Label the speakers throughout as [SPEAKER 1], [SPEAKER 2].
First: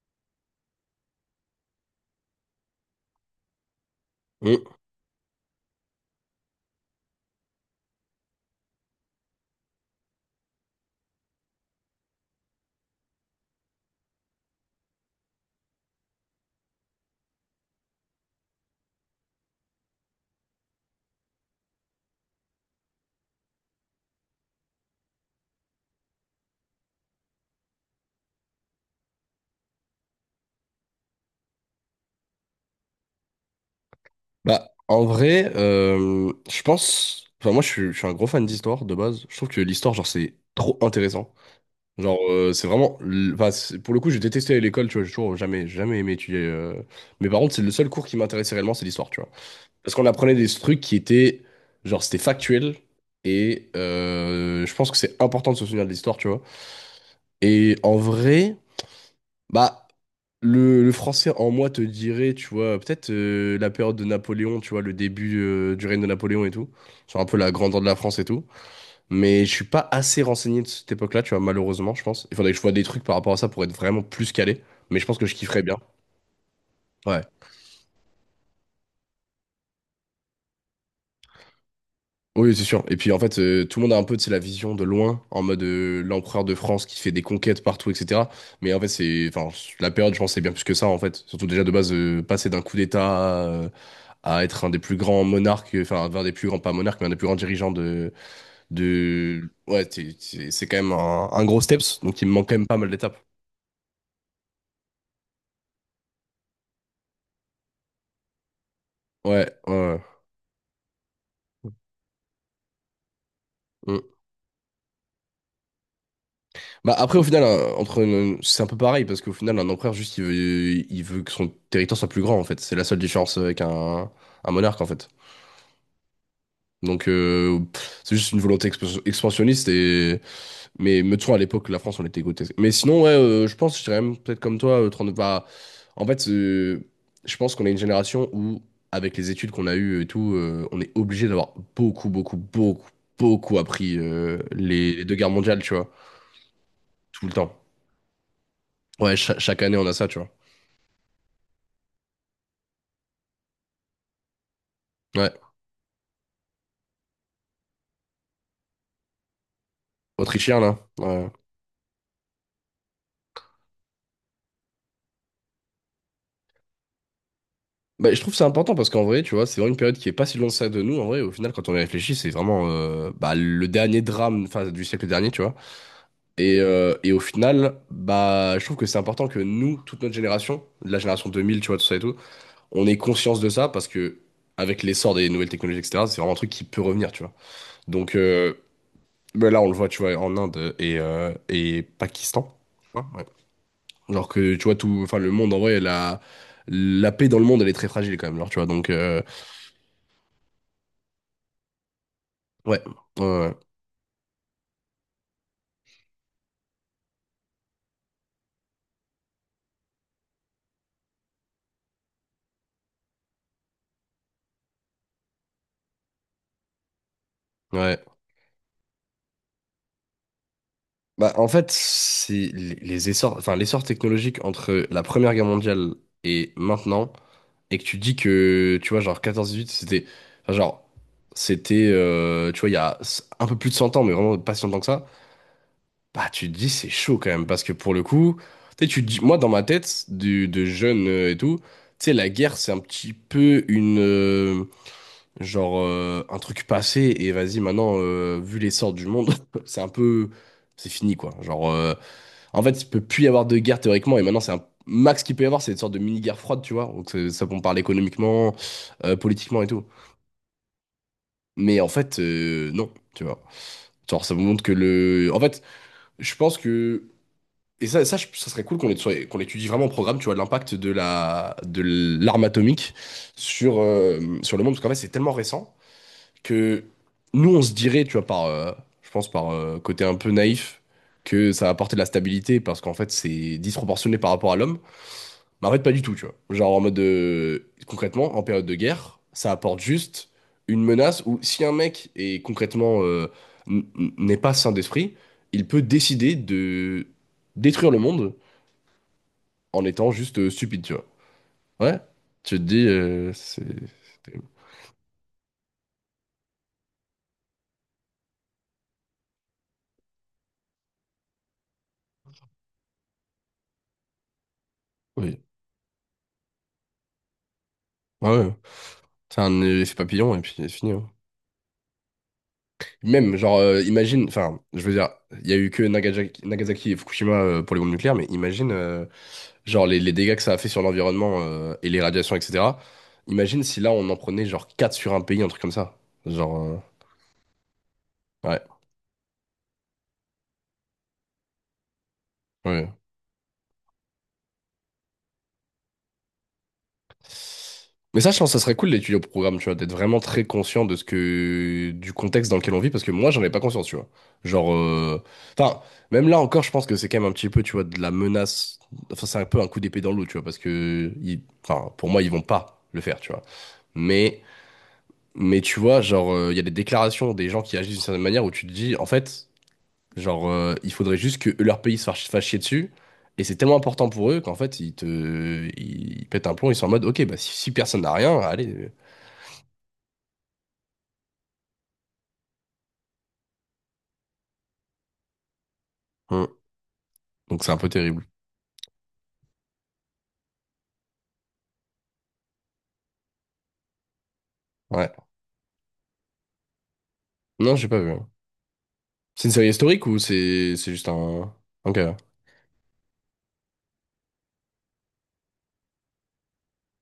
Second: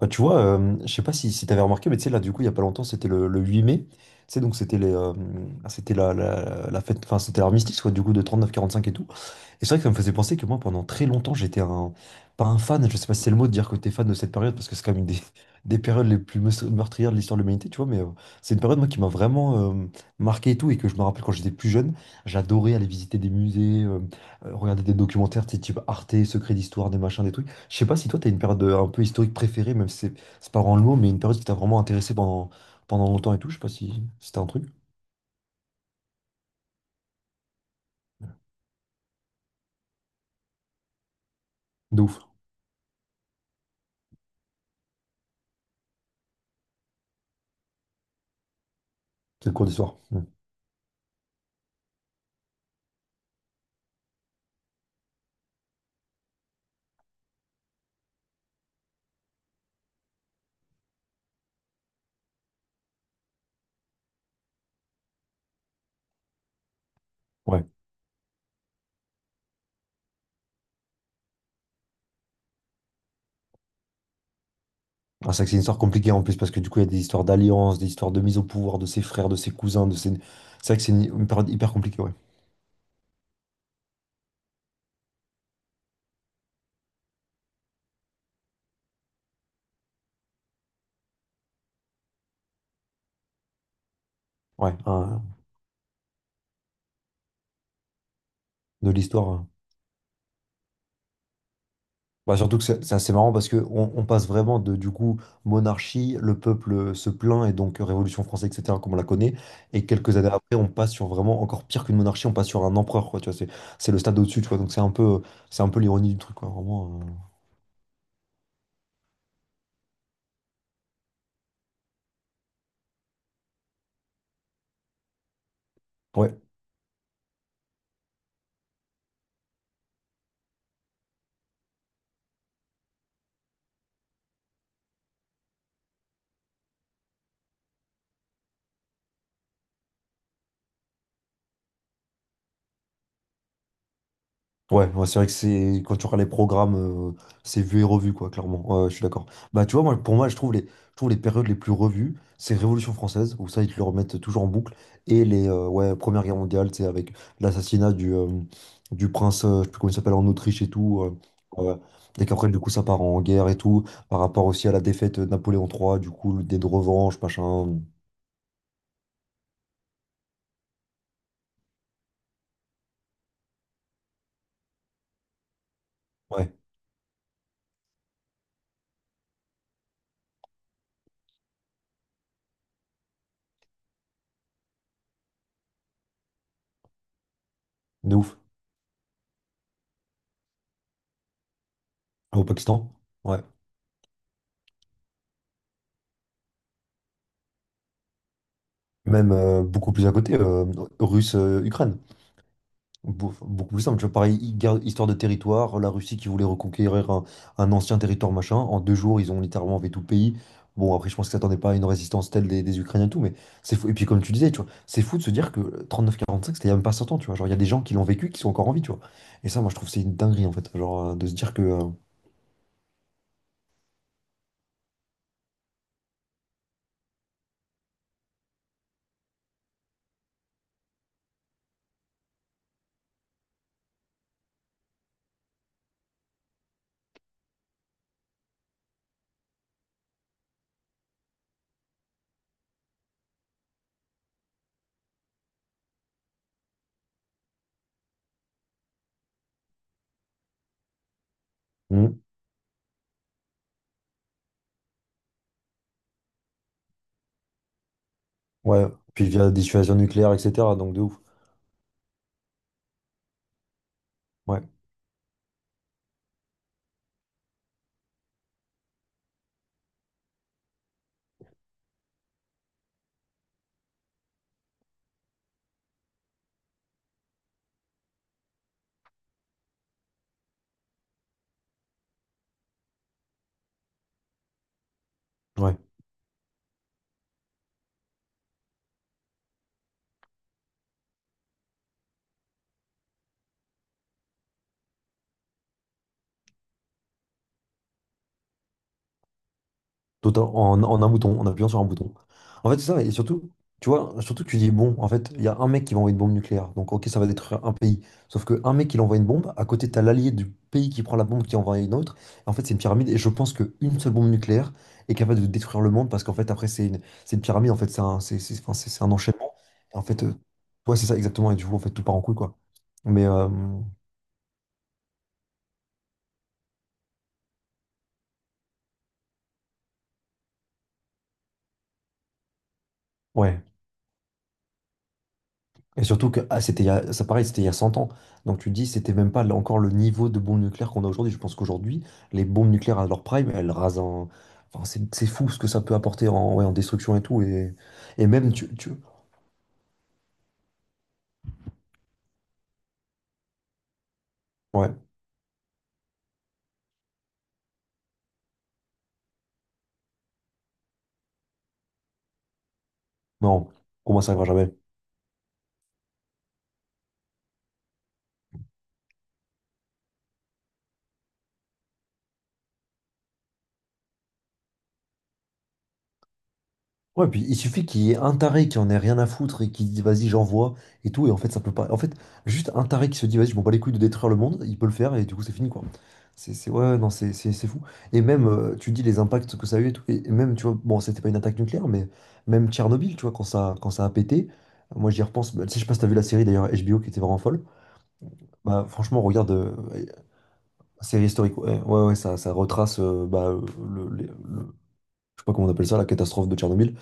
[SPEAKER 1] Bah, tu vois, je sais pas si t'avais remarqué, mais tu sais, là, du coup, il y a pas longtemps, c'était le 8 mai. Tu sais, donc
[SPEAKER 2] Mm.
[SPEAKER 1] c'était la fête, enfin, c'était l'armistice, quoi, du coup, de 39-45 et tout. Et c'est vrai que ça me faisait penser que moi, pendant très longtemps, j'étais un, pas un fan, je sais pas si c'est le mot de dire que t'es fan de cette période, parce que c'est quand même une des, des périodes les plus meurtrières de l'histoire de l'humanité, tu vois, mais c'est une période, moi, qui m'a vraiment marqué et tout, et que je me rappelle quand j'étais plus jeune, j'adorais aller visiter des musées, regarder des documentaires, tu sais, type Arte, Secrets d'Histoire, des machins, des trucs. Je sais pas si toi, tu as une période un peu historique préférée, même si c'est c'est pas vraiment le mot, mais une période qui t'a vraiment intéressé pendant longtemps et tout. Je sais pas si c'était un truc
[SPEAKER 2] Bah, en vrai, je pense. Enfin, moi, je suis un gros fan d'histoire de base. Je trouve que l'histoire, genre, c'est trop intéressant.
[SPEAKER 1] de
[SPEAKER 2] Genre,
[SPEAKER 1] ouf.
[SPEAKER 2] c'est vraiment. Enfin, pour le coup, j'ai détesté aller à l'école, tu vois. J'ai toujours jamais, jamais aimé étudier. Mais par contre, c'est le seul cours qui m'intéressait réellement, c'est l'histoire, tu vois.
[SPEAKER 1] C'est le cours
[SPEAKER 2] Parce
[SPEAKER 1] d'histoire.
[SPEAKER 2] qu'on
[SPEAKER 1] Mm.
[SPEAKER 2] apprenait des trucs qui étaient. Genre, c'était factuel. Et je pense que c'est important de se souvenir de l'histoire, tu vois. Et en vrai. Bah, le français en moi te dirait, tu vois, peut-être la période de Napoléon, tu vois, le début du règne de Napoléon et tout, sur un peu la
[SPEAKER 1] Ouais.
[SPEAKER 2] grandeur de la France et tout. Mais je suis pas assez renseigné de cette époque-là, tu vois, malheureusement, je pense. Il faudrait que je vois des trucs par rapport à ça pour être vraiment plus calé. Mais je pense que
[SPEAKER 1] Ah,
[SPEAKER 2] je
[SPEAKER 1] c'est vrai que c'est une
[SPEAKER 2] kifferais bien.
[SPEAKER 1] histoire compliquée en plus, parce que du coup, il y a des
[SPEAKER 2] Ouais.
[SPEAKER 1] histoires d'alliance, des histoires de mise au pouvoir de ses frères, de ses cousins, de ses. C'est vrai que c'est une période hyper compliquée, ouais.
[SPEAKER 2] Oui, c'est sûr. Et puis en fait, tout le monde a un peu, tu sais, la vision de loin, en mode l'empereur de France qui fait des conquêtes partout, etc. Mais en fait, c'est, enfin, la période, je pense, c'est bien plus que ça, en fait. Surtout déjà de base, passer d'un coup d'État, à être un
[SPEAKER 1] Ouais,
[SPEAKER 2] des plus
[SPEAKER 1] hein,
[SPEAKER 2] grands monarques, enfin, un des plus grands, pas monarques, mais un des plus grands dirigeants de,
[SPEAKER 1] de l'histoire.
[SPEAKER 2] de,
[SPEAKER 1] Hein.
[SPEAKER 2] ouais, c'est quand même un gros steps, donc il me
[SPEAKER 1] Bah,
[SPEAKER 2] manque quand
[SPEAKER 1] surtout que
[SPEAKER 2] même pas mal
[SPEAKER 1] c'est assez
[SPEAKER 2] d'étapes.
[SPEAKER 1] marrant parce que on passe vraiment de du coup monarchie, le peuple se plaint et donc Révolution française, etc., comme on la connaît,
[SPEAKER 2] Ouais,
[SPEAKER 1] et
[SPEAKER 2] ouais.
[SPEAKER 1] quelques années après, on passe sur vraiment encore pire qu'une monarchie, on passe sur un empereur, quoi, tu vois, c'est
[SPEAKER 2] Ouais.
[SPEAKER 1] le
[SPEAKER 2] Mm.
[SPEAKER 1] stade au-dessus, tu vois, donc c'est un peu l'ironie du truc, quoi,
[SPEAKER 2] Bah
[SPEAKER 1] vraiment.
[SPEAKER 2] après au final c'est un peu pareil parce qu'au final un empereur juste il veut que son territoire soit plus grand en fait c'est la seule différence avec un monarque en fait
[SPEAKER 1] Ouais.
[SPEAKER 2] donc pff, c'est juste une volonté expansionniste et Mais me de à l'époque, la France, on était grotesque. Mais sinon, ouais, je pense, je dirais même peut-être comme toi, 39 bah, en fait, je pense qu'on est une génération où, avec les études qu'on a eues et tout, on est obligé d'avoir beaucoup, beaucoup, beaucoup, beaucoup appris
[SPEAKER 1] Ouais,
[SPEAKER 2] les
[SPEAKER 1] ouais,
[SPEAKER 2] deux
[SPEAKER 1] c'est vrai
[SPEAKER 2] guerres
[SPEAKER 1] que
[SPEAKER 2] mondiales, tu
[SPEAKER 1] c'est
[SPEAKER 2] vois,
[SPEAKER 1] quand tu regardes les programmes,
[SPEAKER 2] tout le temps.
[SPEAKER 1] c'est vu et revu, quoi, clairement. Ouais, ouais, je suis
[SPEAKER 2] Ouais,
[SPEAKER 1] d'accord.
[SPEAKER 2] chaque
[SPEAKER 1] Bah, tu
[SPEAKER 2] année,
[SPEAKER 1] vois,
[SPEAKER 2] on a
[SPEAKER 1] moi,
[SPEAKER 2] ça,
[SPEAKER 1] pour
[SPEAKER 2] tu vois.
[SPEAKER 1] moi, je trouve les périodes les plus revues, c'est Révolution française, où ça, ils te le remettent toujours en boucle, et
[SPEAKER 2] Ouais,
[SPEAKER 1] les ouais, Première Guerre mondiale, c'est avec l'assassinat du prince, je sais plus comment il s'appelle, en
[SPEAKER 2] autrichien,
[SPEAKER 1] Autriche et
[SPEAKER 2] là.
[SPEAKER 1] tout.
[SPEAKER 2] Ouais.
[SPEAKER 1] Euh, et qu'après, du coup, ça part en guerre et tout, par rapport aussi à la défaite de Napoléon III, du coup, l'idée de revanche, machin.
[SPEAKER 2] Bah, je trouve que c'est important parce qu'en vrai, tu vois, c'est vraiment une période qui est pas si loin de ça de nous. En vrai, au final, quand on y réfléchit, c'est vraiment bah, le dernier drame enfin, du siècle dernier, tu vois.
[SPEAKER 1] Ouais,
[SPEAKER 2] Et au final, bah, je trouve que c'est important que nous, toute notre génération, la génération 2000, tu vois, tout ça et tout, on ait conscience de ça parce que avec l'essor des nouvelles technologies, etc., c'est vraiment un truc qui peut revenir, tu vois. Donc
[SPEAKER 1] de ouf.
[SPEAKER 2] bah là, on le voit, tu vois, en Inde et
[SPEAKER 1] Au
[SPEAKER 2] Pakistan. Tu
[SPEAKER 1] Pakistan.
[SPEAKER 2] vois, ouais.
[SPEAKER 1] Ouais.
[SPEAKER 2] Alors que, tu vois, tout, enfin, le monde, en vrai, la paix dans le monde, elle est très fragile quand même, genre, tu vois. Donc,
[SPEAKER 1] Même beaucoup plus à côté, russe-Ukraine.
[SPEAKER 2] ouais, ouais,
[SPEAKER 1] Beaucoup plus simple, tu vois, pareil, histoire de territoire, la Russie qui voulait reconquérir un ancien territoire, machin, en 2 jours, ils ont littéralement fait tout le pays. Bon, après, je pense qu'ils s'attendaient pas à une résistance telle des Ukrainiens et tout, mais c'est fou. Et puis, comme tu disais, tu vois, c'est fou de se dire que 39-45, c'était il y a même pas 100 ans, tu vois. Genre, il y a des
[SPEAKER 2] ouais.
[SPEAKER 1] gens qui
[SPEAKER 2] Ouais.
[SPEAKER 1] l'ont vécu, qui sont encore en vie, tu vois. Et ça, moi, je trouve que c'est une dinguerie, en fait. Genre, de
[SPEAKER 2] Bah,
[SPEAKER 1] se
[SPEAKER 2] en
[SPEAKER 1] dire que.
[SPEAKER 2] fait, c'est les essors, enfin, l'essor technologique entre la Première Guerre mondiale et maintenant. Et que tu dis que, tu vois, genre 14-18, c'était, enfin, genre, c'était, tu vois, il y a un peu plus de 100 ans, mais vraiment pas si longtemps que ça, bah, tu te dis, c'est chaud quand même, parce que pour le coup, tu sais, tu te dis, moi, dans ma tête, du, de jeune et tout, tu sais, la guerre, c'est un petit peu une, genre, un truc passé, et vas-y, maintenant, vu l'essor du monde, c'est un peu, c'est fini, quoi. Genre,
[SPEAKER 1] Hmm.
[SPEAKER 2] en fait, il peut plus y avoir de guerre théoriquement, et maintenant, c'est un max qu'il peut y avoir, c'est une sorte de mini-guerre froide, tu vois. Donc, ça, on parle économiquement,
[SPEAKER 1] Ouais, puis via
[SPEAKER 2] politiquement et tout.
[SPEAKER 1] dissuasion nucléaire, etc. Donc, de ouf.
[SPEAKER 2] Mais en fait, non, tu vois. Genre, ça vous
[SPEAKER 1] Ouais,
[SPEAKER 2] montre que le. En fait, je pense que. Et ça, ça serait cool qu'on étudie vraiment au programme, tu vois, l'impact de la, de l'arme atomique sur le monde, parce qu'en fait, c'est tellement récent que nous, on se dirait, tu vois, par, je pense, par côté un peu naïf, que ça apporte de la stabilité, parce qu'en fait, c'est disproportionné par rapport à l'homme. Mais en
[SPEAKER 1] ouais.
[SPEAKER 2] fait, pas du tout, tu vois. Genre en mode de... Concrètement, en période de guerre, ça apporte juste une menace où si un mec est concrètement n'est pas sain d'esprit, il peut décider de détruire le monde en étant juste
[SPEAKER 1] Tout en,
[SPEAKER 2] stupide, tu
[SPEAKER 1] En
[SPEAKER 2] vois.
[SPEAKER 1] un bouton, en appuyant sur un
[SPEAKER 2] Ouais.
[SPEAKER 1] bouton.
[SPEAKER 2] Tu te
[SPEAKER 1] En fait, c'est
[SPEAKER 2] dis,
[SPEAKER 1] ça, et surtout,
[SPEAKER 2] c'est...
[SPEAKER 1] tu vois,
[SPEAKER 2] c'est-
[SPEAKER 1] surtout
[SPEAKER 2] terrible.
[SPEAKER 1] tu dis, bon, en fait, il y a un mec qui va envoyer une bombe nucléaire, donc ok, ça va détruire un pays. Sauf que un mec qui envoie une bombe, à côté, t'as l'allié du pays qui prend la bombe qui envoie une autre. En fait, c'est une pyramide, et je pense qu'une seule bombe nucléaire est
[SPEAKER 2] Oui.
[SPEAKER 1] capable de détruire le monde, parce qu'en fait, après, c'est une pyramide, en fait, c'est un,
[SPEAKER 2] Ouais, ouais.
[SPEAKER 1] c'est- enfin, c'est un
[SPEAKER 2] C'est
[SPEAKER 1] enchaînement.
[SPEAKER 2] un effet
[SPEAKER 1] Et en fait,
[SPEAKER 2] papillon et puis c'est fini.
[SPEAKER 1] ouais, c'est
[SPEAKER 2] Hein.
[SPEAKER 1] ça, exactement, et du coup, en fait, tout part en couille, quoi. Mais,
[SPEAKER 2] Même, genre, imagine, enfin, je veux dire, il y a eu que Nagasaki, Nagasaki et Fukushima pour les bombes nucléaires, mais imagine, genre, les dégâts que ça a fait sur l'environnement et les radiations, etc.
[SPEAKER 1] ouais,
[SPEAKER 2] Imagine si là, on en prenait, genre, 4 sur un pays, un truc comme ça.
[SPEAKER 1] et surtout que
[SPEAKER 2] Genre,
[SPEAKER 1] ah, c'était il y a, ça pareil, c'était il y a 100 ans. Donc
[SPEAKER 2] ouais,
[SPEAKER 1] tu te dis, c'était même pas là encore le niveau de bombes nucléaires qu'on a aujourd'hui. Je pense qu'aujourd'hui, les bombes
[SPEAKER 2] ouais.
[SPEAKER 1] nucléaires à leur prime, elles rasent Enfin, c'est fou ce que ça peut apporter en, ouais, en destruction et tout. Et,
[SPEAKER 2] Mais
[SPEAKER 1] et
[SPEAKER 2] ça, je pense
[SPEAKER 1] même,
[SPEAKER 2] que ça
[SPEAKER 1] tu,
[SPEAKER 2] serait cool
[SPEAKER 1] tu...
[SPEAKER 2] d'étudier au programme, tu vois, d'être vraiment très conscient de ce que, du contexte dans lequel on vit, parce que moi, j'en ai pas conscience, tu vois. Genre,
[SPEAKER 1] Ouais,
[SPEAKER 2] enfin, même là encore, je pense que c'est quand même un petit peu, tu vois, de la menace. Enfin, c'est un peu un coup d'épée dans l'eau, tu vois, parce que, enfin, pour moi, ils vont pas le faire, tu vois.
[SPEAKER 1] non, pour moi, ça
[SPEAKER 2] Mais,
[SPEAKER 1] arrivera jamais.
[SPEAKER 2] tu vois, genre, il y a des déclarations des gens qui agissent d'une certaine manière où tu te dis, en fait. Genre, il faudrait juste que leur pays se fasse chier dessus. Et c'est tellement important pour eux qu'en fait, ils pètent un plomb, ils sont en mode, ok,
[SPEAKER 1] Ouais,
[SPEAKER 2] bah
[SPEAKER 1] puis il
[SPEAKER 2] si
[SPEAKER 1] suffit
[SPEAKER 2] personne
[SPEAKER 1] qu'il y
[SPEAKER 2] n'a
[SPEAKER 1] ait un
[SPEAKER 2] rien, allez.
[SPEAKER 1] taré qui en ait rien à foutre et qui dit vas-y, j'envoie et tout. Et en fait, ça peut pas. En fait, juste un taré qui se dit vas-y, je m'en bats les couilles de détruire le monde, il peut le faire et du coup, c'est fini quoi.
[SPEAKER 2] Hum.
[SPEAKER 1] Ouais, ouais, non,
[SPEAKER 2] Donc
[SPEAKER 1] c'est
[SPEAKER 2] c'est un
[SPEAKER 1] fou.
[SPEAKER 2] peu
[SPEAKER 1] Et
[SPEAKER 2] terrible.
[SPEAKER 1] même, tu dis les impacts que ça a eu et tout. Et même, tu vois, bon, c'était pas une attaque nucléaire, mais même Tchernobyl, tu vois, quand ça a pété,
[SPEAKER 2] Ouais.
[SPEAKER 1] moi j'y repense. Bah, tu sais, je sais pas si t'as vu la série d'ailleurs HBO qui était vraiment folle.
[SPEAKER 2] Non, j'ai pas vu. Hein.
[SPEAKER 1] Bah, franchement,
[SPEAKER 2] C'est
[SPEAKER 1] regarde,
[SPEAKER 2] une série historique ou c'est juste
[SPEAKER 1] série
[SPEAKER 2] un.
[SPEAKER 1] historique. Ouais,
[SPEAKER 2] Ok.
[SPEAKER 1] ouais, ouais, ça retrace bah, le, les- le- je sais pas comment on appelle ça, la catastrophe de Tchernobyl.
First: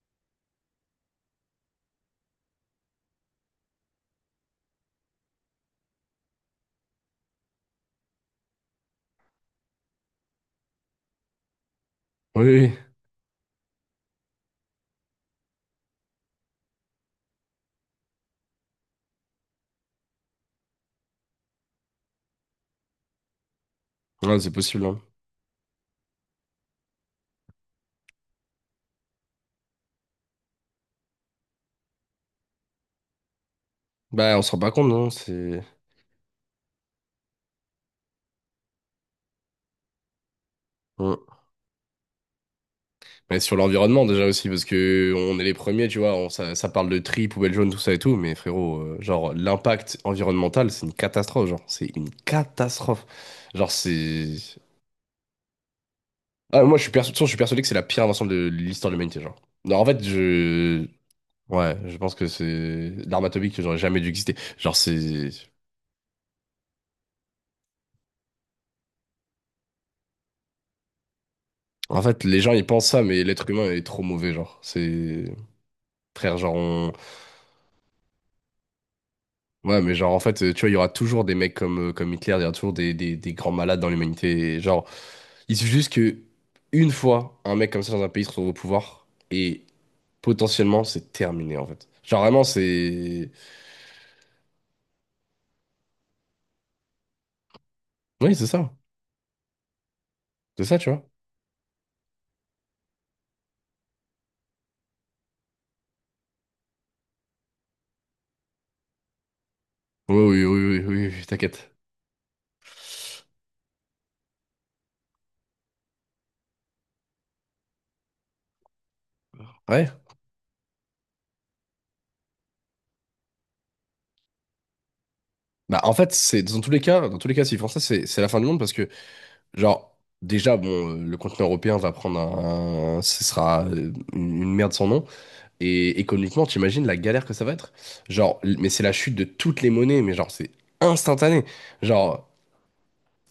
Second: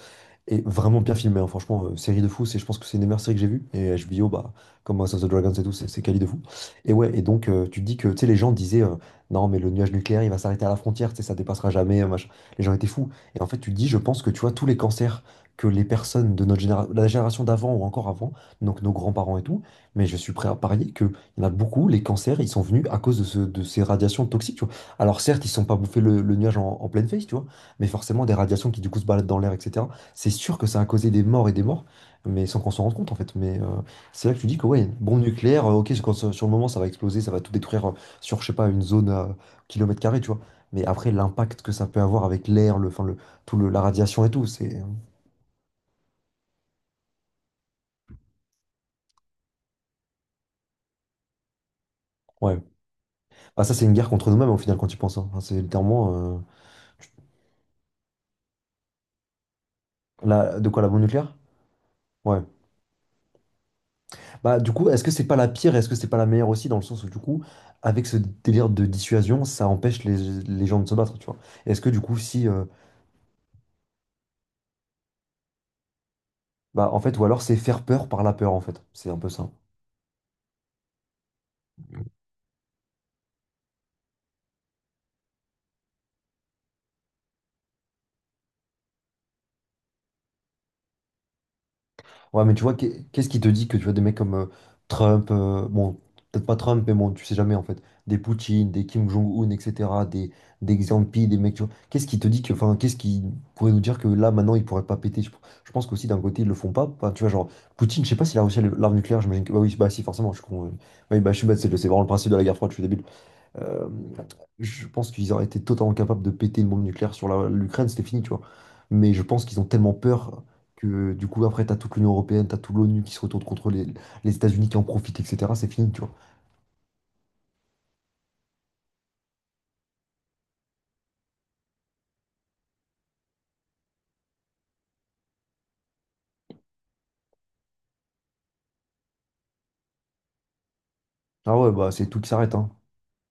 [SPEAKER 1] Et vraiment bien filmé, hein, franchement, série de fou, c'est, je pense que c'est une des meilleures séries que j'ai vues. Et HBO, bah, comme House of the Dragons et tout, c'est quali de fou. Et ouais, et donc tu te dis que tu sais, les gens disaient non, mais le nuage nucléaire il va s'arrêter à la frontière, tu sais, ça dépassera jamais, machin. Les
[SPEAKER 2] Oui,
[SPEAKER 1] gens étaient fous. Et en fait, tu te dis, je pense que tu vois, tous les cancers que les personnes de notre génération, la génération d'avant ou encore avant, donc nos grands-parents et tout, mais je suis prêt à parier qu'il y en a beaucoup, les cancers, ils sont venus à cause de ces radiations
[SPEAKER 2] oui. Ouais, c'est
[SPEAKER 1] toxiques, tu vois.
[SPEAKER 2] possible. Hein.
[SPEAKER 1] Alors certes, ils ne sont pas bouffés le nuage en pleine face, tu vois, mais forcément des radiations qui du coup se baladent dans l'air, etc. C'est sûr que ça a causé des morts et des morts, mais sans qu'on s'en rende compte en fait. Mais c'est là
[SPEAKER 2] Bah,
[SPEAKER 1] que
[SPEAKER 2] on
[SPEAKER 1] tu
[SPEAKER 2] se rend
[SPEAKER 1] dis que
[SPEAKER 2] pas compte,
[SPEAKER 1] ouais,
[SPEAKER 2] non?
[SPEAKER 1] bombe
[SPEAKER 2] C'est.
[SPEAKER 1] nucléaire, ok, quand, sur le moment ça va exploser, ça va tout détruire sur, je sais pas, une zone à kilomètre carré, tu vois. Mais après,
[SPEAKER 2] Hum.
[SPEAKER 1] l'impact que ça peut avoir avec l'air, le, enfin, le,
[SPEAKER 2] Mais sur
[SPEAKER 1] tout le, la
[SPEAKER 2] l'environnement
[SPEAKER 1] radiation
[SPEAKER 2] déjà
[SPEAKER 1] et tout,
[SPEAKER 2] aussi, parce
[SPEAKER 1] c'est.
[SPEAKER 2] que on est les premiers, tu vois, ça, ça parle de tri, poubelle jaune, tout ça et tout, mais frérot, genre l'impact environnemental, c'est une catastrophe, genre, c'est une
[SPEAKER 1] Ouais.
[SPEAKER 2] catastrophe.
[SPEAKER 1] Bah,
[SPEAKER 2] Genre
[SPEAKER 1] ça, c'est une guerre contre
[SPEAKER 2] c'est...
[SPEAKER 1] nous-mêmes au final quand tu penses. Hein. Enfin, c'est littéralement.
[SPEAKER 2] Ah, moi
[SPEAKER 1] Tu-
[SPEAKER 2] de toute façon, je suis persuadé que c'est la pire invention de l'histoire de l'humanité, genre. Non, en fait,
[SPEAKER 1] de quoi
[SPEAKER 2] je...
[SPEAKER 1] la bombe nucléaire?
[SPEAKER 2] Ouais, je pense que
[SPEAKER 1] Ouais.
[SPEAKER 2] c'est l'arme atomique que j'aurais jamais dû exister.
[SPEAKER 1] Bah, du
[SPEAKER 2] Genre
[SPEAKER 1] coup, est-ce que c'est
[SPEAKER 2] c'est...
[SPEAKER 1] pas la pire, est-ce que c'est pas la meilleure aussi, dans le sens où, du coup, avec ce délire de dissuasion, ça empêche les gens de se battre, tu vois? Est-ce que, du
[SPEAKER 2] En
[SPEAKER 1] coup,
[SPEAKER 2] fait, les
[SPEAKER 1] si.
[SPEAKER 2] gens ils pensent ça, mais l'être humain est trop mauvais, genre. C'est... Frère, genre.
[SPEAKER 1] Bah, en fait, ou alors c'est faire peur par la peur, en fait. C'est un peu ça.
[SPEAKER 2] Ouais, mais genre, en fait, tu vois, il y aura toujours des mecs comme Hitler, il y aura toujours des grands malades dans l'humanité. Et genre, il suffit juste que une fois, un mec comme ça dans un pays se retrouve au pouvoir, et potentiellement, c'est terminé, en fait. Genre, vraiment,
[SPEAKER 1] Ouais, mais tu vois, qu'est-ce
[SPEAKER 2] c'est...
[SPEAKER 1] qui te dit que tu vois des mecs comme Trump, bon, peut-être pas Trump, mais bon, tu sais jamais, en fait, des
[SPEAKER 2] Oui, c'est
[SPEAKER 1] Poutine,
[SPEAKER 2] ça.
[SPEAKER 1] des Kim Jong-un, etc., des,
[SPEAKER 2] C'est
[SPEAKER 1] des
[SPEAKER 2] ça,
[SPEAKER 1] Xi
[SPEAKER 2] tu vois.
[SPEAKER 1] Jinping, des mecs, tu vois. Qu'est-ce qui te dit que, enfin, qu'est-ce qui pourrait nous dire que là, maintenant, ils pourraient pas péter? Je pense qu'aussi, d'un côté, ils le font pas. Enfin, tu vois, genre, Poutine, je sais pas s'il a réussi à l'arme nucléaire, j'imagine que, bah oui, bah si,
[SPEAKER 2] Oui,
[SPEAKER 1] forcément, je
[SPEAKER 2] oui,
[SPEAKER 1] suis con. Ouais.
[SPEAKER 2] oui, oui, oui,
[SPEAKER 1] Oui,
[SPEAKER 2] oui,
[SPEAKER 1] bah je suis bête,
[SPEAKER 2] t'inquiète.
[SPEAKER 1] c'est vraiment le principe de la guerre froide, je suis débile. Euh, je pense qu'ils auraient été totalement capables de péter une bombe nucléaire sur l'Ukraine, c'était fini, tu vois. Mais je pense qu'ils ont
[SPEAKER 2] Ouais.
[SPEAKER 1] tellement peur que du coup, après, t'as toute l'Union européenne, t'as toute l'ONU qui se retourne contre les États-Unis qui en profitent, etc. C'est
[SPEAKER 2] Bah,
[SPEAKER 1] fini,
[SPEAKER 2] en
[SPEAKER 1] tu vois.
[SPEAKER 2] fait, c'est dans tous les cas, dans tous les cas, s'ils font ça, c'est la fin du monde parce que, genre, déjà, bon, le continent européen va prendre ce sera une merde sans nom. Et économiquement, t'imagines la galère que ça va être? Genre, mais c'est la chute de toutes les monnaies, mais genre, c'est instantané.
[SPEAKER 1] Ah ouais, bah c'est tout
[SPEAKER 2] Genre,
[SPEAKER 1] qui s'arrête, hein.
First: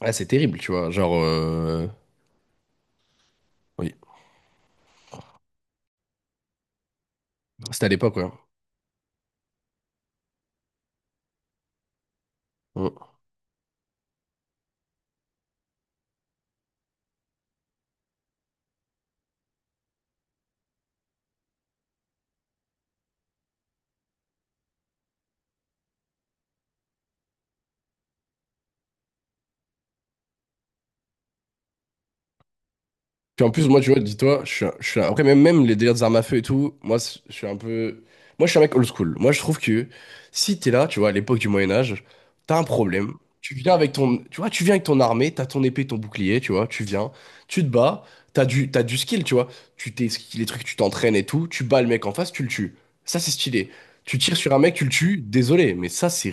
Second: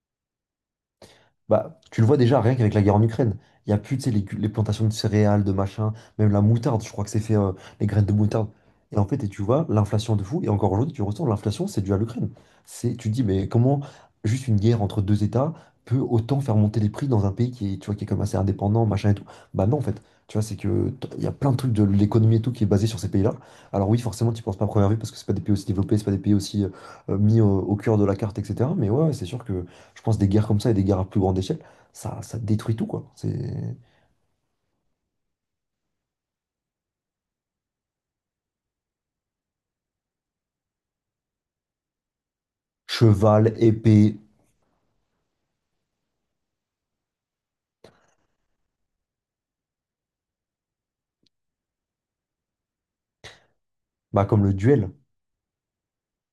[SPEAKER 2] ah, c'est terrible, tu vois. Genre,
[SPEAKER 1] Bah, tu le vois déjà, rien qu'avec la guerre en Ukraine. Il n'y a
[SPEAKER 2] oui,
[SPEAKER 1] plus, tu sais, les plantations de céréales, de machin, même la moutarde, je crois que c'est fait,
[SPEAKER 2] c'était
[SPEAKER 1] les
[SPEAKER 2] à
[SPEAKER 1] graines de
[SPEAKER 2] l'époque, ouais.
[SPEAKER 1] moutarde. Et en fait, et tu vois, l'inflation de fou, et encore aujourd'hui, tu ressens, l'inflation, c'est dû à l'Ukraine. C'est, tu
[SPEAKER 2] Mm.
[SPEAKER 1] te dis, mais comment juste une guerre entre deux États peut autant faire monter les prix dans un pays qui est, tu vois, qui est comme assez indépendant, machin et tout? Bah non, en fait, tu vois, c'est que il y a plein de trucs de l'économie et tout qui est basé sur ces pays-là. Alors oui, forcément, tu penses pas à première vue parce que c'est pas des pays aussi développés, c'est pas des pays aussi mis au cœur de la carte, etc. Mais ouais, ouais, c'est sûr que. Je pense des guerres comme ça et des guerres à plus grande échelle, ça détruit tout, quoi. C'est
[SPEAKER 2] Puis en plus, moi, tu vois, dis-toi, après, même les délires des armes à feu et tout, moi, je suis un peu. Moi, je suis un mec old school. Moi, je trouve que si t'es là, tu vois, à l'époque du Moyen-Âge, t'as un problème.
[SPEAKER 1] cheval,
[SPEAKER 2] Tu viens avec ton.
[SPEAKER 1] épée,
[SPEAKER 2] Tu vois, tu viens avec ton armée, t'as ton épée, ton bouclier, tu vois, tu viens, tu te bats, t'as du skill, tu vois. Tu t'es, les trucs, tu t'entraînes et tout, tu bats le mec en face, tu le tues. Ça, c'est stylé. Tu
[SPEAKER 1] bah,
[SPEAKER 2] tires
[SPEAKER 1] comme
[SPEAKER 2] sur
[SPEAKER 1] le
[SPEAKER 2] un mec, tu le
[SPEAKER 1] duel.
[SPEAKER 2] tues, désolé, mais ça, c'est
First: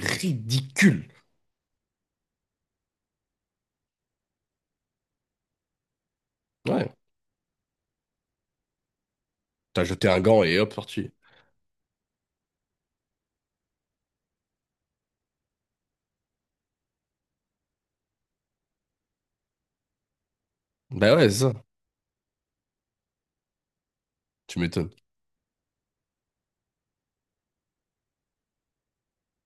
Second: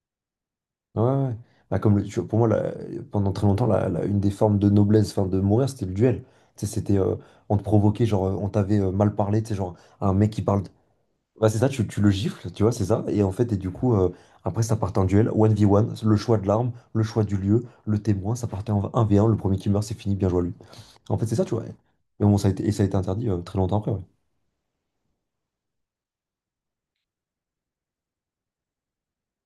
[SPEAKER 1] Ouais,
[SPEAKER 2] ridicule.
[SPEAKER 1] ouais. Ouais. Bah, comme le, tu vois, pour moi, pendant très longtemps, une des formes de noblesse, enfin, de mourir, c'était le duel. Tu sais,
[SPEAKER 2] Ouais,
[SPEAKER 1] c'était, on te provoquait, genre, on t'avait mal parlé, tu sais, genre,
[SPEAKER 2] t'as jeté
[SPEAKER 1] un
[SPEAKER 2] un
[SPEAKER 1] mec qui
[SPEAKER 2] gant et
[SPEAKER 1] parle.
[SPEAKER 2] hop, sorti.
[SPEAKER 1] Bah, c'est ça, tu le gifles, tu vois, c'est ça. Et en fait, et du coup, après, ça partait en duel, 1v1, le choix de l'arme, le choix du lieu, le témoin, ça partait en 1v1. Le premier qui meurt, c'est fini, bien joué à lui.
[SPEAKER 2] Bah
[SPEAKER 1] En fait,
[SPEAKER 2] ouais,
[SPEAKER 1] c'est
[SPEAKER 2] c'est
[SPEAKER 1] ça,
[SPEAKER 2] ça,
[SPEAKER 1] tu vois. Mais bon, ça a été interdit très longtemps après. Ouais.
[SPEAKER 2] tu m'étonnes.